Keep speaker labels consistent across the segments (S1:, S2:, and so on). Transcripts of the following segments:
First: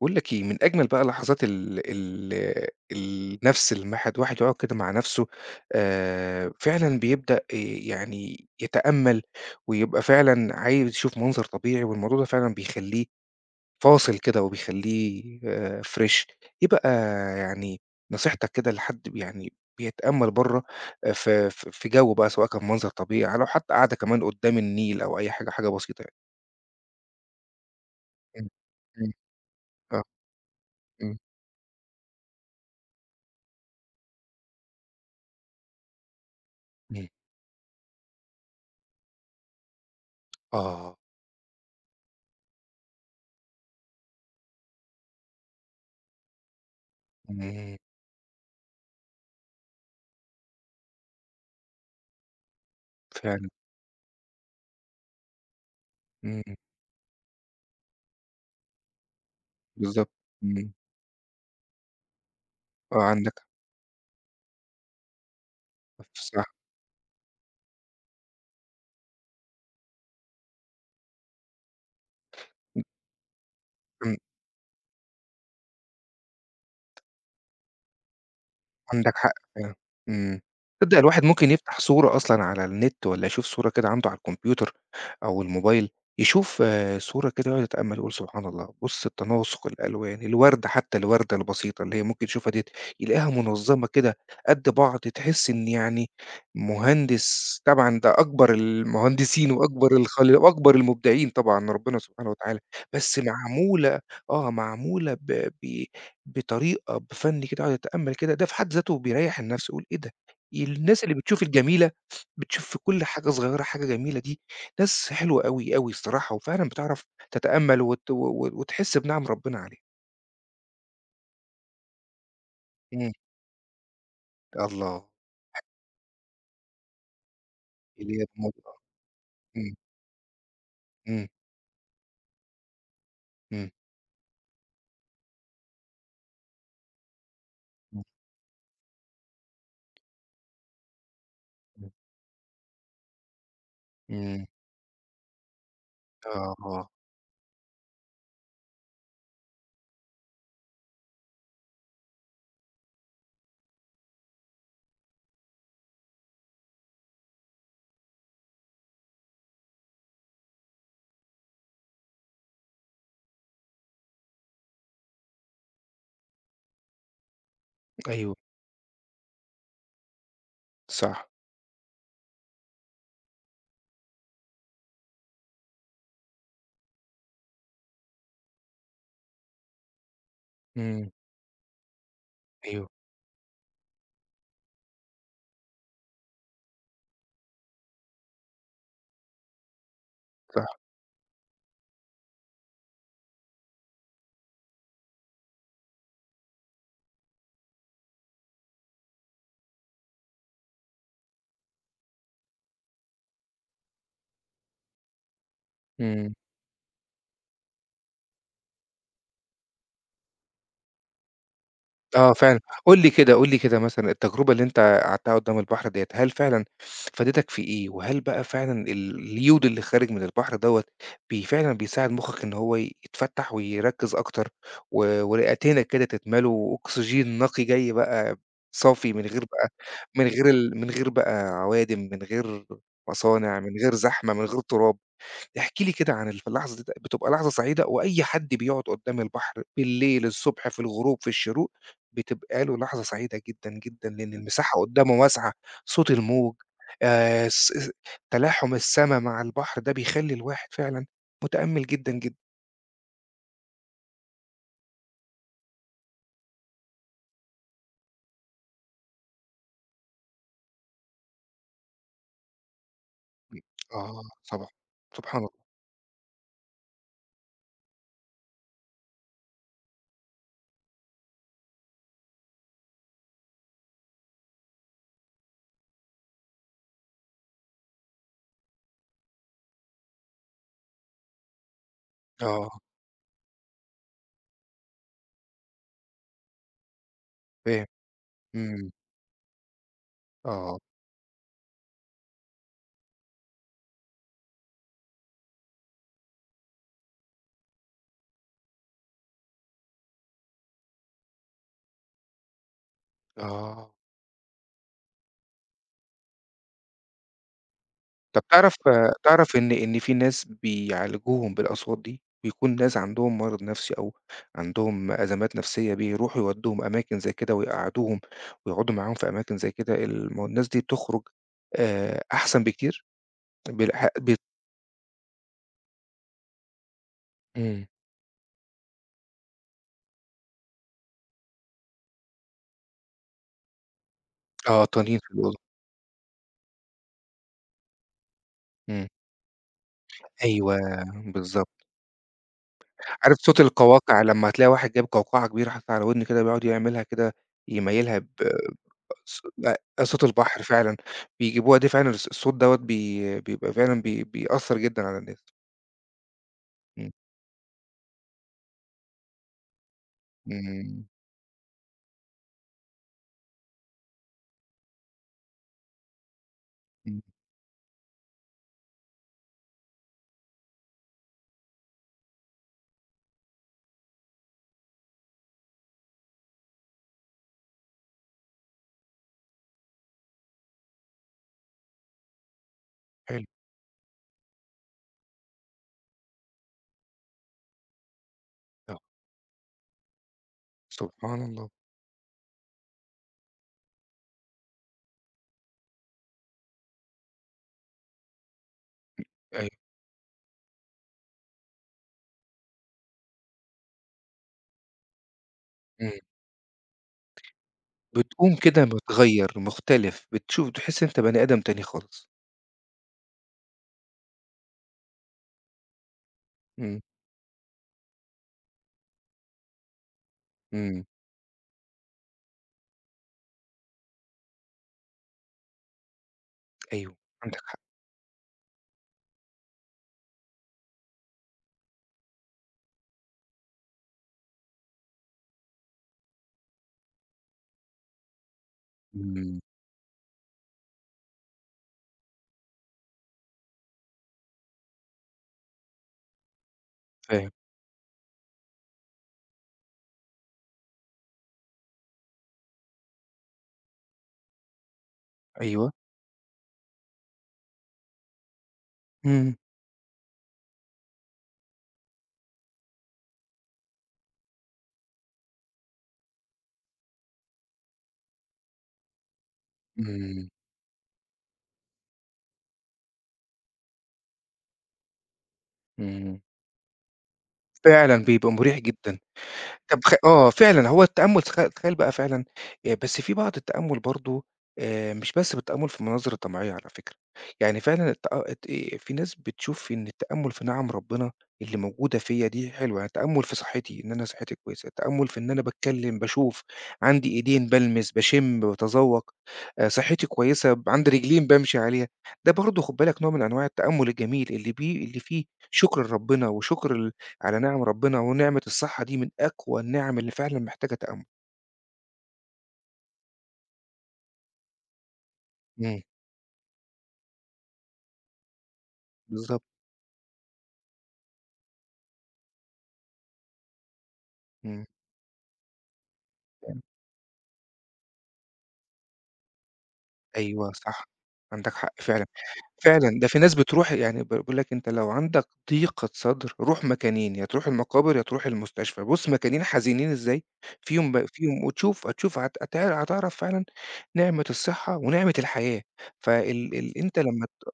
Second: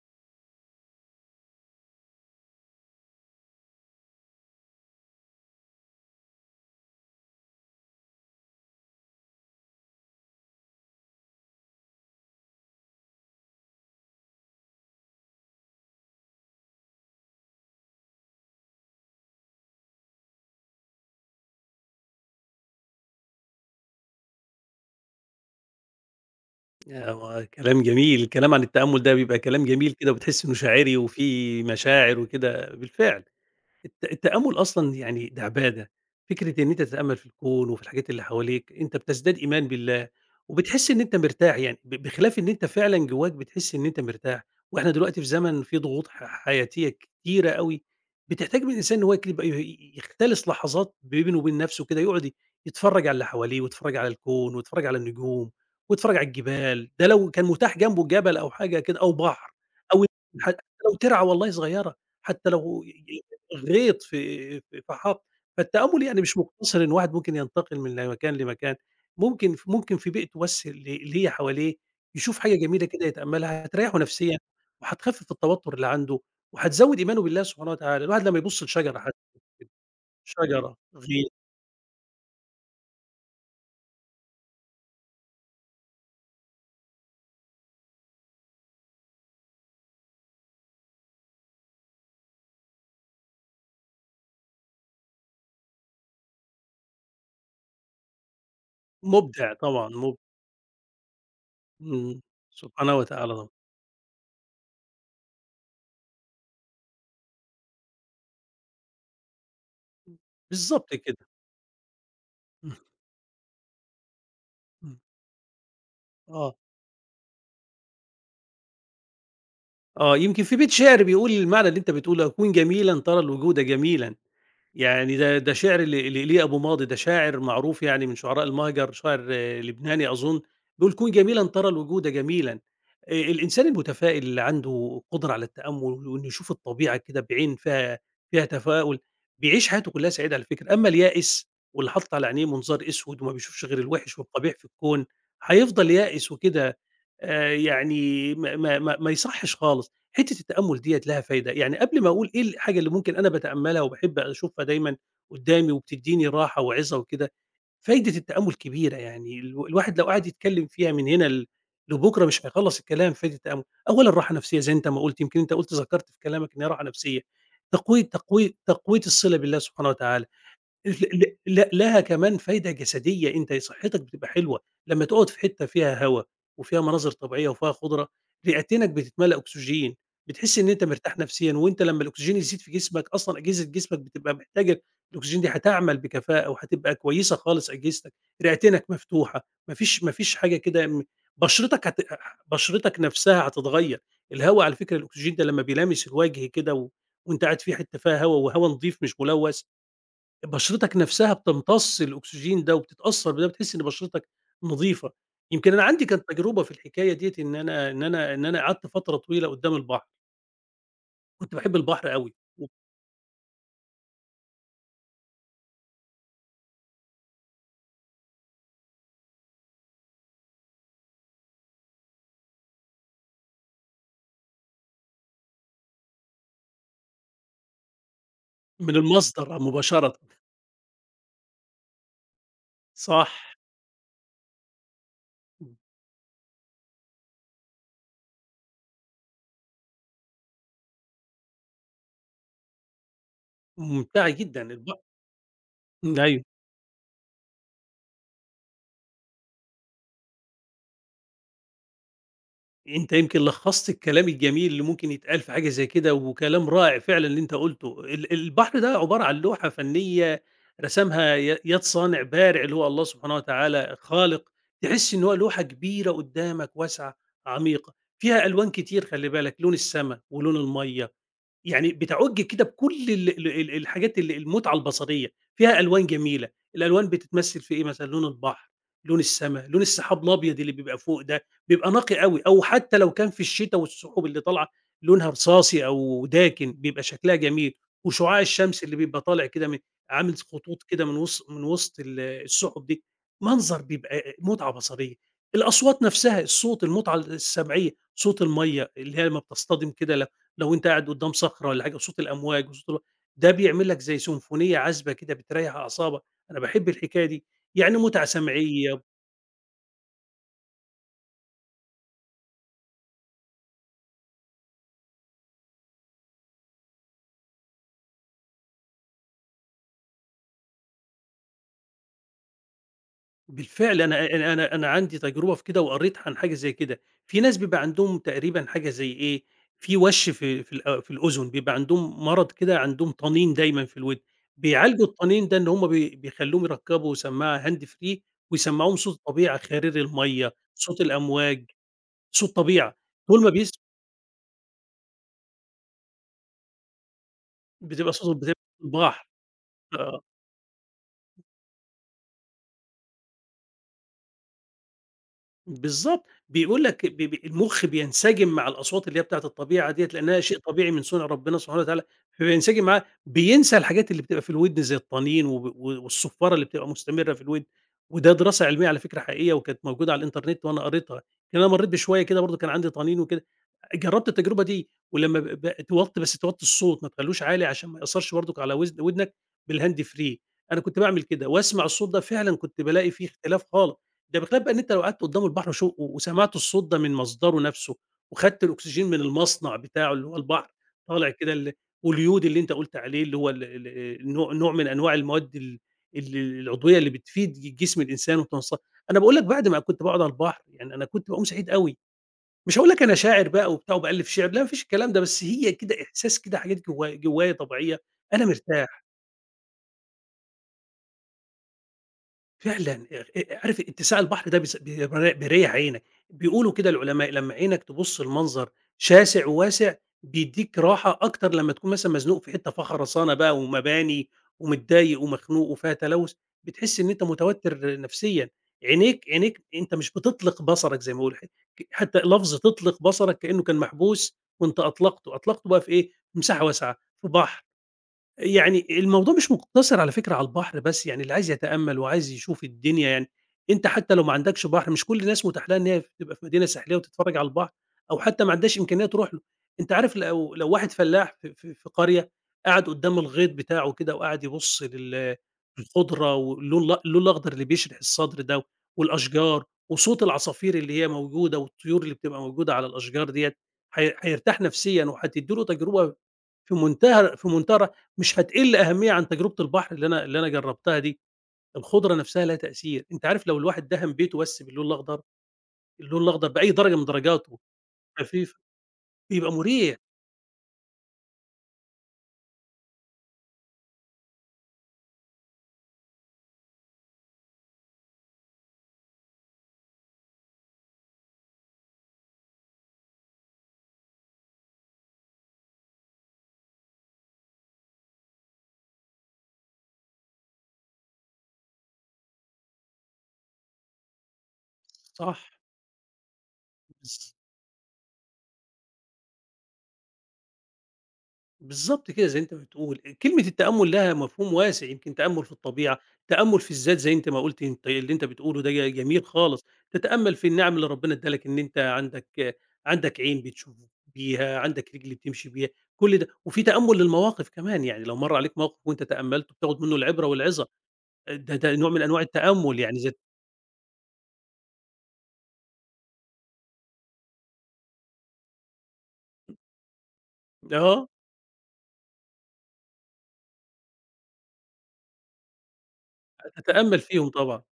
S1: باقول لك إيه، من أجمل بقى لحظات ال ال النَفْس لمّا الواحد يقعد كده مع نَفْسه فعلًا بيبدأ يعني يتأمَّل ويبقى فعلًا عايز يشوف منظر طبيعي، والموضوع ده فعلًا بيخلّيه فاصل كده وبيخلّيه fresh يبقى يعني نصيحتك كده لحد يعني بيتأمَّل برّه في جو بقى سواء كان منظر طبيعي لو حتى قاعدة كمان قدّام النيل أو أي حاجة، حاجة بسيطة يعني.
S2: يا ما كلام جميل،
S1: إمم،
S2: الكلام عن التأمُّل
S1: إمم،
S2: ده بيبقى كلام جميل
S1: آه،
S2: كده وبتحس إنه شاعري
S1: إمم،
S2: وفيه مشاعر وكده، بالفعل. التأمُّل أصلًا يعني ده عبادة، فكرة إن أنت تتأمَّل في الكون وفي الحاجات اللي حواليك، أنت بتزداد إيمان بالله، وبتحس
S1: آه،
S2: إن أنت مرتاح يعني، بخلاف إن أنت فعلًا جواك بتحس إن أنت مرتاح، وإحنا دلوقتي في زمن فيه ضغوط حياتية كتيرة
S1: إمم.
S2: أوي، بتحتاج من الإنسان إن هو يبقى يختلس لحظات بينه وبين نفسه كده، يقعد يتفرّج على اللي
S1: فعلًا،
S2: حواليه ويتفرّج على الكون ويتفرّج على النجوم ويتفرّج على
S1: إمم،
S2: الجبال، ده لو كان متاح جنبه جبل أو حاجة كده أو بحر أو
S1: بالضبط،
S2: حتى
S1: إمم،
S2: لو ترعة والله صغيرة، حتى لو
S1: آه عندك
S2: غيط في فحط. فالتأمُّل
S1: حق،
S2: يعني مش
S1: صح،
S2: مقتصر إن واحد ممكن ينتقل من مكان لمكان، ممكن في بيئته بس اللي هي حواليه يشوف حاجة جميلة كده يتأمَّلها، هتريّحه
S1: إمم،
S2: نفسيًا وهتخفِّف التوتُّر اللي عنده وهتزوِّد إيمانه بالله سبحانه وتعالى. الواحد لمّا يبُص لشجرة حتى،
S1: عندك حق فعلًا، إمم.
S2: شجرة،
S1: تصدق الواحد
S2: غيط،
S1: ممكن يفتح صورة أصلًا على النت والّا يشوف صورة كده عنده على الكمبيوتر أو الموبايل، يشوف صورة كده ويقعد يتأمل يقول سبحان الله، بُص التناسق، الألوان، الوردة حتى الوردة البسيطة اللي هي ممكن يشوفها ديّة، يلاقيها منظمة كده قد بعض، تحس إن يعني مهندس طبعًا ده أكبر المهندسين
S2: مُبدع طبعًا. مُب
S1: وأكبر المبدعين طبعًا ربنا
S2: إمم.
S1: سبحانه وتعالى،
S2: سبحانه
S1: بس
S2: وتعالى طبعًا.
S1: معمولة آه، معمولة ب ب بطريقة، بفَن كده، يقعد يتأمَّل كده، ده في حد ذاته بيريّح النفس، يقول إيه ده!
S2: بالضبط
S1: الناس اللي
S2: كده.
S1: بتشوف الجميلة، بتشوف
S2: إمم،
S1: في كل حاجة صغيرة حاجة جميلة دي،
S2: إمم.
S1: ناس حلوة أوي، أوي الصراحة،
S2: آه،
S1: وفعلًا بتعرف تتأمَّل وت و و وتحس بنعم ربنا عليها.
S2: آه. يمكن في بيت شِعر بيقول المعنى اللي أنت بتقوله: "أكون جميلًا
S1: إمم.
S2: ترى الوجود جميلًا."
S1: الله!
S2: يعني ده شعر لإيليا أبو ماضي، ده شاعر معروف يعني من
S1: إيليا بن
S2: شعراء
S1: ماطي آه.
S2: المهجر، شاعر آه،
S1: إمم،
S2: لبناني أظن، بيقول: "كن
S1: إمم،
S2: جميلًا ترى الوجود جميلًا." الإنسان
S1: إمم،
S2: المتفائل اللي عنده قدرة على التأمُّل وإنه يشوف الطبيعة كده بعين فيها
S1: إمم،
S2: فيها تفاؤل، بيعيش حياته كلّها سعيدة على فكرة، أمّا اليائس
S1: إمم،
S2: واللي حاطط على عينيه منظار أسود وما بيشوفش غير الوِحِش
S1: إمم.
S2: والقبيح في الكون، هيفضل يائس
S1: آه،
S2: وكده.
S1: آه.
S2: يعني ما يصحّش خالص. حتة التأمُّل ديّة لها فايدة، يعني قبل ما أقول إيه الحاجة اللي ممكن أنا باتأمّلها وباحب أشوفها دايمًا قدّامي وبتدّيني راحة وعِزّة وكده، فايدة التأمُّل كبيرة، يعني الواحد لو قعد يتكلّم فيها من هنا لبُكرة مش هيخلّص الكلام في فايدة التأمُّل. أولًا راحة نفسية زي أنت ما قُلت، يمكن أنت قُلت ذكرت في كلامك إن هي راحة نفسية، تقوية
S1: أيوه،
S2: تقوية تقوية الصِلة بالله سبحانه وتعالى. ل
S1: صح.
S2: ل ل لها كمان فايدة جسدية، أنت صحتك بتبقى حلوة، لمّا تقعد في حتة فيها هوا وفيها مناظر طبيعية وفيها خُضرة، رئتينك بتتملى أكسجين، بتحس إن أنت
S1: إمم،
S2: مرتاح نفسيًا، وأنت لمّا الأكسجين يزيد في
S1: أيوه،
S2: جسمك أصلًا أجهزة جسمك بتبقى محتاجة الأكسجين دي، هتعمل بكفاءة وهتبقى كويسة خالص أجهزتك، رئتينك مفتوحة، ما فيش حاجة
S1: صح.
S2: كده بشرتك هت بشرتك نفسها هتتغيّر، الهوا على فكرة الأكسجين ده لمّا بيلامس الوجه كده و وأنت قاعد في حتة فيها هوا وهوا نضيف مش ملوث، بشرتك نفسها بتمتص الأكسجين ده وبتتأثّر بده، بتحس إن بشرتك نضيفة. يمكن أنا عندي كانت
S1: إمم.
S2: تجربة في الحكاية ديّة إن أنا قعدت فترة طويلة قدّام البحر، كنت باحب البحر
S1: آه
S2: أوي،
S1: فعلًا، قُل لي كده، قُل لي كده مثلًا التجربة اللي أنت قعدتها قدّام البحر ديّة، هل فعلًا فادتك في إيه؟ وهل بقى فعلًا اليود اللي خارج من البحر دوّة فعلًا بيساعد مخّك إن هو يتفتّح ويركّز أكتر ورئتينك كده تتملوا وأكسجين نقي جاي بقى
S2: من
S1: صافي من غير
S2: المصدر
S1: بقى
S2: مباشرةً.
S1: من غير بقى عوادم، من غير
S2: صح،
S1: مصانع، من غير زحمة، من غير تراب؟ احكِ لي كده عن اللحظة دي، بتبقى لحظة سعيدة وأي حد بيقعد قدّام البحر بالليل، الصبح، في الغروب، في الشروق، بتبقى له لحظة سعيدة جدًا، جدًا، لإن
S2: ممتعة جدًا
S1: المساحة قدّامه واسعة، صوت
S2: أيوه.
S1: الموج الس الس تلاحم السما مع البحر ده بيخلّي الواحد فعلًا متأمِّل جدًا، جدًا.
S2: أنت يمكن لخّصت الكلام الجميل اللي ممكن يتقال في حاجة زي كده، وكلام رائع فعلًا اللي أنت قُلته. البحر ده عبارة عن لوحة فنية رسمها يد صانع بارع اللي هو الله سبحانه وتعالى
S1: آه
S2: خالق،
S1: طبعًا،
S2: تحس إن هو
S1: سبحان
S2: لوحة
S1: الله.
S2: كبيرة قدّامك واسعة، عميقة، فيها ألوان كتير خلّي بالك، لون السما، ولون المَيّة، يعني بتعُج كده بكل ال ال ال الحاجات المُتعة البصرية، فيها ألوان جميلة، الألوان بتتمثّل في إيه مثلًا، لون البحر، لون السما، لون السحاب الأبيض اللي بيبقى فوق ده، بيبقى نقي أوي، أو
S1: آه،
S2: حتى لو كان في الشتا والسحب اللي طالعة لونها رصاصي أو داكن، بيبقى شكلها جميل،
S1: فاهم.
S2: وشُعاع الشمس
S1: إمم،
S2: اللي بيبقى طالع كده من عامل
S1: آه،
S2: خطوط كده من وسط السُحُب دي، منظر بيبقى مُتعة بصرية. الأصوات نَفْسها، الصوت، المُتعة السمعية، صوت المَيّة اللي هي لمّا بتصطدم كده لو أنت قاعد قدّام صخرة والّا حاجة وصوت الأمواج وصوت ال ده بيعمل
S1: آه.
S2: لك زي سيمفونية عذبة كده بتريّح أعصابك، أنا باحب الحكاية دي، يعني متعة
S1: طب تعرف
S2: سمعية
S1: تعرف إن في ناس بيعالجوهم بالأصوات دي، بيكون ناس عندهم مرض نفسي أو عندهم أزمات نفسية بيروحوا يودّوهم أماكن زي كده ويقعّدوهم ويقعدوا معاهم في أماكن زي كده، ما هو الناس دي بتخرج أحسن بكتير
S2: بالفعل
S1: بالح
S2: أنا
S1: بت
S2: أنا أنا أنا عندي تجربة في كده وقريت عن حاجة زي كده، في ناس بيبقى
S1: إمم،
S2: عندهم تقريبًا حاجة زي إيه، في وَش في في الأ في الأذن، بيبقى عندهم مرض كده عندهم طنين دايمًا في الودن،
S1: آه
S2: بيعالجوا
S1: تنين في
S2: الطنين ده
S1: الأوضة،
S2: إن هم بيخلّوهم يركّبوا سماعة هاند فري ويسمّعوهم
S1: إمم،
S2: صوت الطبيعة، خرير المَيّة،
S1: أيوه
S2: صوت الأمواج،
S1: بالضبط،
S2: صوت طبيعة،
S1: عارف
S2: طول ما
S1: صوت
S2: بيس
S1: القواقع لمّا هتلاقي واحد جايب قوقعة كبيرة حاططها على ودنه كده بيقعد يعملها كده
S2: بتبقى
S1: يميّلها ب
S2: صوت بتبقى البحر
S1: ص لأ،
S2: آه،
S1: صوت البحر فعلًا، بيجيبوها دي فعلًا الصوت دوّة بيبقى فعلًا بيأثّر جدًا على الناس.
S2: بالضبط، بيقول لك
S1: إمم،
S2: ب ب المُخ بينسجم مع الأصوات اللي هي بتاعة الطبيعة ديّة، لأنها شيء طبيعي من
S1: إمم،
S2: صُنع ربنا سبحانه وتعالى، فبينسجم معاه، بينسى الحاجات اللي بتبقى في الودن زي الطنين وب و والصُفّارة اللي بتبقى
S1: إمم،
S2: مستمرة في الودن، وده دراسة علمية على فكرة حقيقية وكانت موجودة على الإنترنت وأنا قريتها، لأن أنا مرّيت بشوية كده برضه كان عندي طنين وكده. جرّبت التجربة دي، ولمّا ب ب توطّي بس توطّي الصوت ما تخلّوش عالي عشان ما يأثّرش برضك على وزن ودنك بالهاند فري، أنا كنت باعمل كده، واسمع الصوت ده فعلًا كنت بالاقي في
S1: حلو،
S2: اختلاف خالص، ده بخلاف بقى إن أنت لو قعدت قدّام البحر وسمعت الصوت ده من مصدره نَفْسه، وخدت
S1: آه،
S2: الأكسجين من المصنع بتاعه اللي هو البحر، طالع
S1: سبحان
S2: كده
S1: الله،
S2: ال واليود اللي أنت قُلت عليه اللي هو ال ال نوع من أنواع المواد ال العضوية اللي بتفيد جسم الإنسان أنا
S1: إمم،
S2: باقول لك
S1: أيوه،
S2: بعد ما كنت باقعد على البحر، يعني أنا كنت باقوم سعيد أوي. مش هاقول لك أنا شاعر بقى وبتاع وبألِّف شِعر، لا ما فيش الكلام ده، بس هي كده
S1: إمم،
S2: إحساس كده حاجات جوايا طبيعية، أنا
S1: بتقوم كده
S2: مرتاح.
S1: متغيّر، مختلف، بتشوف بتحس إن أنت بني آدم تاني خالص.
S2: فعلًا، عارف اتساع البحر ده بيس بي بيريّح عينك، بيقولوا كده
S1: إمم،
S2: العلماء لمّا عينك تبُص لمنظر شاسع وواسع، بيدّيك
S1: إمم،
S2: راحة أكتر لمّا تكون مثلًا مزنوق في حتّة فيها خرسانة بقى ومباني ومتضايق ومخنوق وفيها تلوث، بتحس إن
S1: أيوه،
S2: أنت
S1: عندك حق،
S2: متوتر نفسيًا، عينيك أنت مش بتطلق بصرك زي ما بيقولوا، حتى لفظ تطلق بصرك كإنه كان محبوس وأنت أطلقته، أطلقته بقى في إيه، في مساحة واسعة، في بحر. يعني الموضوع مش
S1: إمم،
S2: مقتصر على فكرة على البحر بس، يعني اللي عايز يتأمَّل وعايز يشوف الدنيا يعني أنت حتى لو ما عندكش بحر، مش كل الناس متاح لها إن هي تبقى في مدينة ساحلية وتتفرّج على
S1: فاهم،
S2: البحر، أو حتى ما عندهاش إمكانية تروح له. أنت عارف لو واحد فلاح في قرية قعد قدّام الغيط بتاعه كده وقعد يبُص
S1: أيوه،
S2: للخضرة واللون اللون الأخضر اللي بيشرح الصدر ده
S1: إمم،
S2: والأشجار وصوت العصافير اللي هي موجودة والطيور اللي بتبقى موجودة على الأشجار ديّة، هي هيرتاح نفسيًا وهتدّي له تجربة في منتهى في منتهى الر مش هتقل أهمية عن تجربة البحر اللي
S1: إمم،
S2: أنا جربتها دي، الخضرة نفسها لها تأثير، أنت عارف لو الواحد دهن بيته بس باللون الأخضر، اللون
S1: إمم،
S2: الأخضر بأي درجة من درجاته
S1: فعلًا بيبقى
S2: خفيفة،
S1: مريح جدًا.
S2: بيبقى مريح،
S1: طب خ آه، فعلًا هو التأمُّل تخيّل بقى فعلًا بس في بعض التأمُّل برضه مش بس بالتأمُّل في المناظر الطبيعية على فكرة، يعني فعلًا الت الت إيه، في ناس بتشوف إن التأمُّل في نِعَم ربنا اللي موجودة فيّا دي حلوة، يعني التأمُّل في صحّتي إن أنا صحّتي كويسة، التأمُّل في إن أنا باتكلّم، باشوف، عندي إيدين بالمِس، باشِم، باتذوّق، صحّتي كويسة، عندي رجلين بامشي عليها، ده برضه خُد بالك نوع من أنواع التأمُّل الجميل اللي
S2: صح،
S1: فيه شكر لربنا وشكر
S2: بالض
S1: على نِعَم ربنا ونِعمة الصحة دي من أقوى النِعَم اللي فعلًا محتاجة تأمُّل.
S2: بالضبط كده زي أنت بتقول، كلمة التأمُّل لها مفهوم واسع، يمكن تأمُّل في الطبيعة،
S1: إمم،
S2: تأمُّل في الذات زي أنت ما قُلت أنت اللي أنت بتقوله ده جميل
S1: بالضبط،
S2: خالص، تتأمَّل في النِّعَم اللي ربنا ادّاها لك إن أنت عندك عندك عين بتشوف بيها،
S1: إمم،
S2: عندك رِجل بتمشي بيها، كل ده وفي
S1: فعلًا.
S2: تأمُّل للمواقف كمان، يعني لو مَر عليك موقف وأنت تأمَّلته بتاخد منه العبرة والعِظة،
S1: أيوه صح،
S2: ده
S1: عندك
S2: ده نوع
S1: حق
S2: من أنواع
S1: فعلًا،
S2: التأمُّل يعني زي
S1: فعلًا ده في ناس بتروح يعني باقول لك أنت لو عندك ضيقة صدر روح مكانين، يا تروح المقابر يا تروح المستشفى، بُص مكانين حزينين إزاي،
S2: آه،
S1: فيهم وتشوف هتشوف هت هت هتعرف فعلًا نِعمة الصحة ونِعمة الحياة، فال ال
S2: تتأمَّل
S1: أنت
S2: فيهم
S1: لمّا
S2: طبعًا،
S1: ت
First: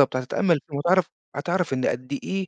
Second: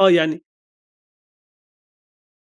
S2: آه يعني
S1: هتتأمّل فيهم هتعرف إن قد إيه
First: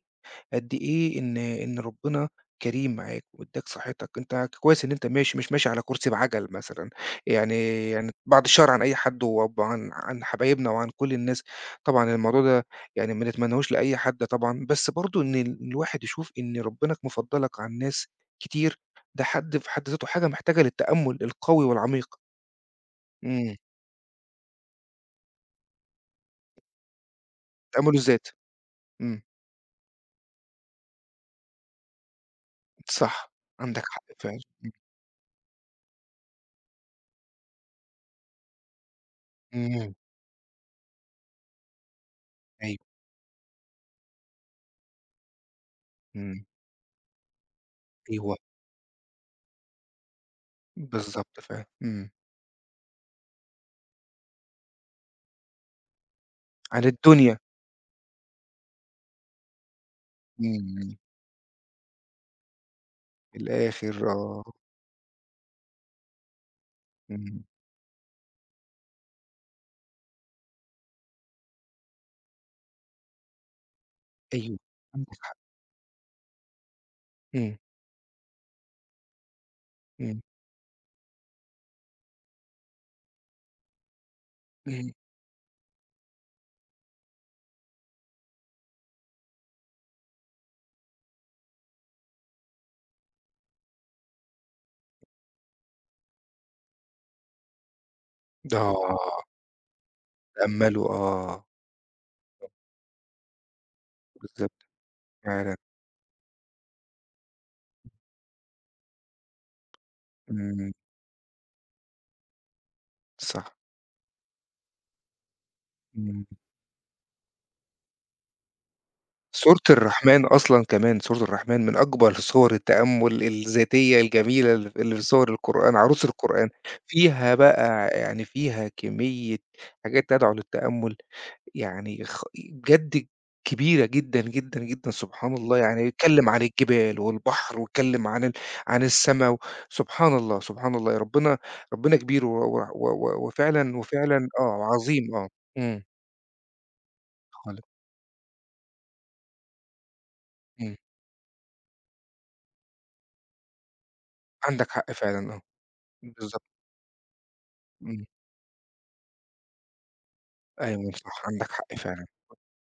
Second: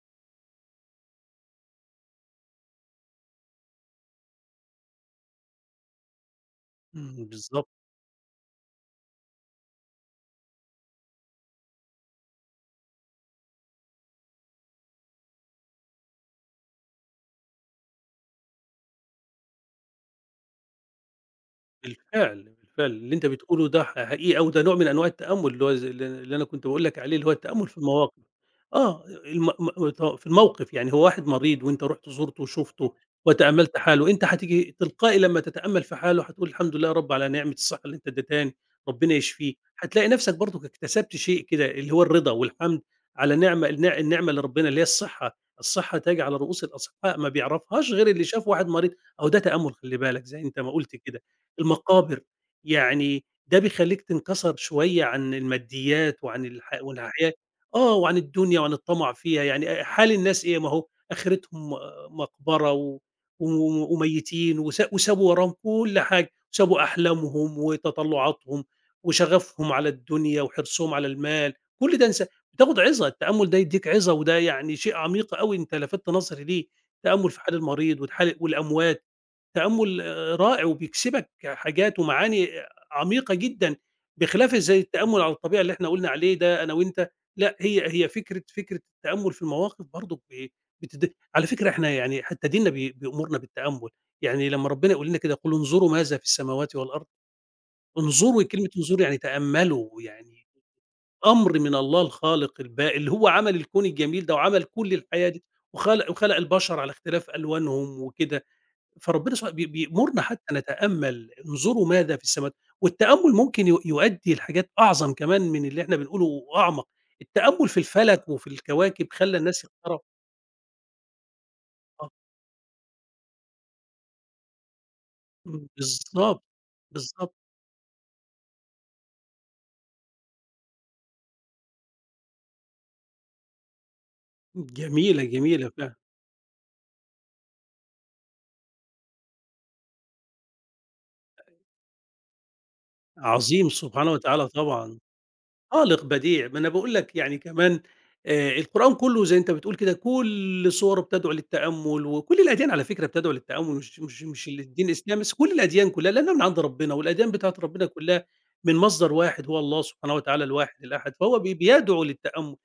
S1: قد إيه إن ربنا كريم معاك وادّاك صحتك، أنت كويس إن أنت ماشي مش ماشي على كرسي بعجل مثلًا،
S2: إمم، بالضبط.
S1: يعني يعني بعد الشر عن أي حد وعن حبايبنا وعن كل الناس، طبعًا الموضوع ده يعني ما نتمناهوش لأي حد طبعًا، بس برضه إن الواحد يشوف إن ربنا مفضّلك عن ناس كتير، ده حد في حد ذاته حاجة محتاجة للتأمُّل القوي والعميق،
S2: بالفعل، بالفعل، اللي أنت
S1: إمم،
S2: بتقوله ده حقيقي أوي، ده نوع من أنواع التأمُّل اللي هو ز ال اللي أنا كنت باقول لك عليه، اللي هو التأمُّل في
S1: تأمُّل
S2: المواقف.
S1: الذات،
S2: آه،
S1: إمم،
S2: الم م ط في الموقف، يعني هو واحد مريض وأنت رُحت زُرته وشُفته
S1: صح،
S2: وتأمَّلت
S1: عندك حق
S2: حاله، أنت
S1: فعلًا، إمم،
S2: هتيجي تلقائي لمّا تتأمَّل في حاله هتقول الحمد لله يا رب على نعمة الصحة اللي أنت ادّيتهاني، ربنا يشفيه.
S1: إمم،
S2: هتلاقي نَفْسك برضُك اكتسبت شيء كده اللي هو الرضا
S1: أيوه،
S2: والحمد على نعمة النعمة اللي ربنا اللي هي الصحة، الصحة تاج على
S1: إمم،
S2: رؤوس الأصحاء ما بيعرفهاش غير اللي
S1: أيوه،
S2: شاف واحد مريض، أهو ده تأمُّل خلِّ بالك زي أنت ما قُلت كده.
S1: بالضبط فعلًا، إمم.
S2: المقابر، يعني ده بيخلّيك تنكسر شوية عن الماديات وعن الح
S1: عن
S2: والحياة
S1: الدنيا.
S2: آه، وعن الدنيا وعن الطمع فيها، يعني حال الناس إيه؟ ما هو
S1: إمم.
S2: آخرتهم مقبرة
S1: في
S2: و
S1: الآخر آه.
S2: وميتين وسابوا وراهم كل حاجة، وسابوا
S1: إمم.
S2: أحلامهم وتطلعاتهم وشغفهم على الدنيا وحرصهم على المال، كل ده بتاخد عِظة، التأمل ده يدّيك عِظة وده
S1: أيوه.
S2: يعني شيء
S1: عندك
S2: عميق
S1: حق.
S2: أوي أنت لفتت نظري ليه، التأمل في حال
S1: إمم.
S2: المريض حال والأموات. تأمُّل
S1: إمم.
S2: رائع وبيكسبك حاجات ومعاني عميقة جدًا، بخلاف زي
S1: إمم.
S2: التأمُّل على الطبيعي اللي إحنا قُلنا عليه ده أنا وأنت، لأ هي هي فكرة التأمُّل في المواقف برضه بتد على فكرة إحنا يعني حتى ديننا بيأمرنا بالتأمُّل، يعني لمّا ربنا يقول لنا كده: "قُل انظروا ماذا في السماوات والأرض." انظروا كلمة انظروا يعني
S1: آه.
S2: تأمَّلوا، يعني
S1: تأمّلوا آه.
S2: أمر من الله الخالق البارئ اللي هو عمل الكون الجميل ده
S1: بالضبط
S2: وعمل كل الحياة دي
S1: فعلًا.
S2: وخلق البشر على اختلاف ألوانهم وكده. فربنا سبحانه بيأمرنا حتى
S1: إمم.
S2: نتأمل، انظروا ماذا في السماوات والتأمل
S1: صح.
S2: ممكن يؤدي لحاجات أعظم كمان من اللي إحنا
S1: إمم.
S2: بنقوله وأعمق، التأمل في الفلك وفي الكواكب خلّى
S1: سورة
S2: الناس يقترب
S1: الرحمن أصلًا كمان، سورة الرحمن من
S2: آه،
S1: أكبر سور التأمُّل الذاتية الجميلة اللي في سور
S2: إمم،
S1: القرآن، عروس
S2: بالضبط،
S1: القرآن. فيها
S2: بالضبط،
S1: بقى يعني فيها كمية حاجات تدعو للتأمُّل. يعني بجد كبيرة جدًا، جدًا، جدًا
S2: جميلة،
S1: سبحان الله،
S2: جميلة
S1: يعني
S2: فعلًا،
S1: اتكلم عن الجبال والبحر واتكلم عن السما سبحان الله، سبحان الله، يا ربنا ربنا كبير و و و
S2: عظيم
S1: وفعلًا
S2: سبحانه
S1: وفعلًا
S2: وتعالى
S1: آه،
S2: طبعًا.
S1: عظيم آه، إمم،
S2: خالق بديع، ما أنا باقول لك يعني
S1: خالق.
S2: كمان القرآن كلّه زي أنت بتقول كده كل
S1: إمم،
S2: صوره بتدعو للتأمُّل، وكل الأديان على فكرة بتدعو للتأمُّل مش
S1: عندك
S2: الدين
S1: حق
S2: الإسلامي بس،
S1: فعلًا آه،
S2: كل الأديان كلّها لأنها
S1: بالضبط،
S2: من عند ربنا، والأديان بتاعة ربنا
S1: إمم،
S2: كلّها من مصدر واحد هو الله سبحانه وتعالى الواحد
S1: أيوه
S2: الأحد،
S1: صح،
S2: فهو
S1: عندك
S2: بي
S1: حق
S2: بيدعو
S1: فعلًا،
S2: للتأمُّل،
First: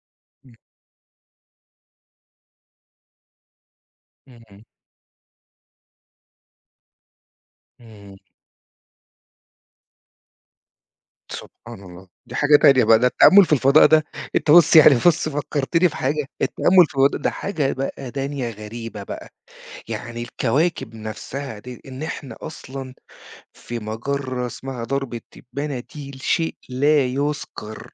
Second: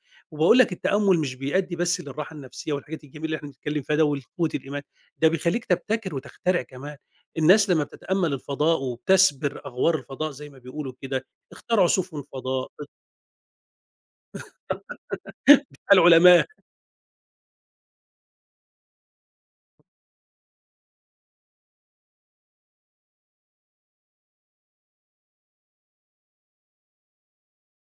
S1: إمم،
S2: وباقول لك التأمُّل مش بيأدّي بس للراحة النفسية والحاجات الجميلة اللي إحنا بنتكلّم فيها ده ولقوة
S1: إمم،
S2: الإيمان، ده بيخلّيك تبتكر وتخترع كمان، الناس لمّا
S1: إمم،
S2: بتتأمَّل الفضاء وبتسبر أغوار الفضاء زي ما بيقولوا كده،
S1: سبحان
S2: اخترعوا
S1: الله،
S2: سفن
S1: دي حاجة
S2: فضاء
S1: تانية بقى، ده التأمل في الفضاء ده أنت بُص فكّرتني بحاجة،
S2: العلماء،
S1: التأمل في الفضاء ده حاجة بقى تانية غريبة بقى. يعني الكواكب نفسها دي إن إحنا أصلًا في مجرة اسمها درب التبانة دي شيء لا يُذكر،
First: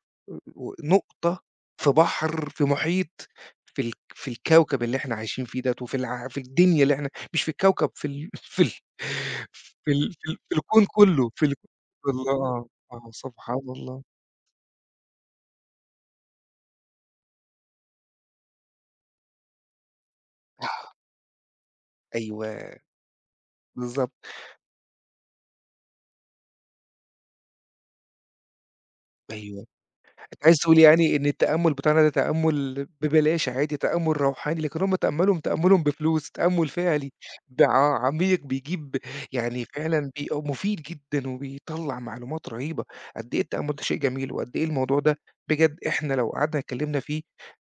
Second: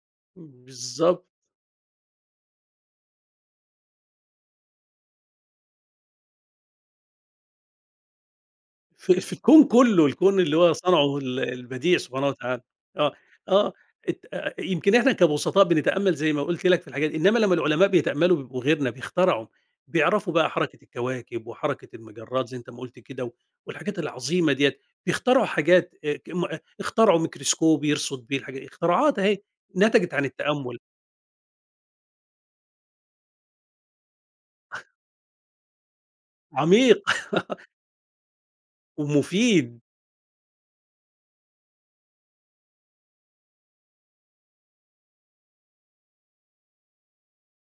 S1: و
S2: بالضبط،
S1: نقطة في بحر، في محيط، في الكوكب اللي إحنا عايشين فيه ده، وفي الع في الدنيا اللي إحنا مش في الكوكب، في ال
S2: في الكون كلّه، الكون
S1: في
S2: اللي هو
S1: الكون
S2: صنعه
S1: كله، في الك
S2: البديع سبحانه
S1: الله،
S2: وتعالى،
S1: آه، آه،
S2: آه،
S1: سبحان
S2: آه،
S1: الله.
S2: ات يمكن إحنا كبسطاء بنتأمل زي ما قُلت لك في الحاجات دي، إنما لمّا العلماء بيتأملوا بيبقوا غيرنا، بيخترعوا، بيعرفوا بقى
S1: آه،
S2: حركة الكواكب وحركة المجرات زي أنت ما
S1: أيوه،
S2: قُلت كده، و- والحاجات
S1: بالضبط،
S2: العظيمة ديّة، بيخترعوا حاجات ك م آه، اخترعوا ميكروسكوب يرصد بيه الحاجة، اختراعات أهي
S1: أيوه.
S2: نتجت عن
S1: أنت عايز تقول
S2: التأمل،
S1: يعني إن التأمُّل بتاعنا ده تأمُّل ببلاش عادي، تأمُّل روحاني، لكن هم تأمُّلهم بفلوس، تأمُّل
S2: عميق
S1: فعلي ب ع عميق بيجيب يعني
S2: ومفيد
S1: فعلًا مفيد جدًا وبيطلّع معلومات رهيبة. قد إيه التأمُّل ده شيء جميل وقد إيه الموضوع ده بجد إحنا لو قعدنا اتكلّمنا فيه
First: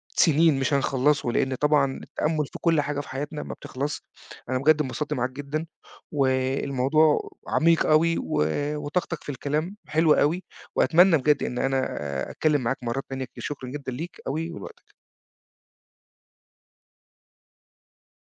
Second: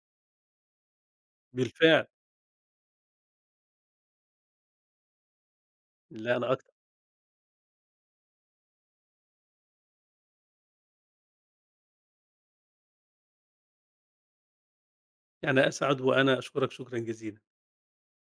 S1: سنين مش هنخلّصه، لإن طبعًا
S2: بالفعل.
S1: التأمُّل في كل حاجة في حياتنا ما بتخلصش. أنا بجد انبسطت معاك جدًا،
S2: لا أنا أكتر،
S1: والموضوع عميق أوي، وطاقتك في الكلام حلوة أوي، وأتمنى بجد إن أنا أتكلّم معاك مرّات تانية كتير. شكرًا جدًا ليك أوي ولوقتك.
S2: أنا أسعد وأنا أشكرك شكرًا جزيلًا.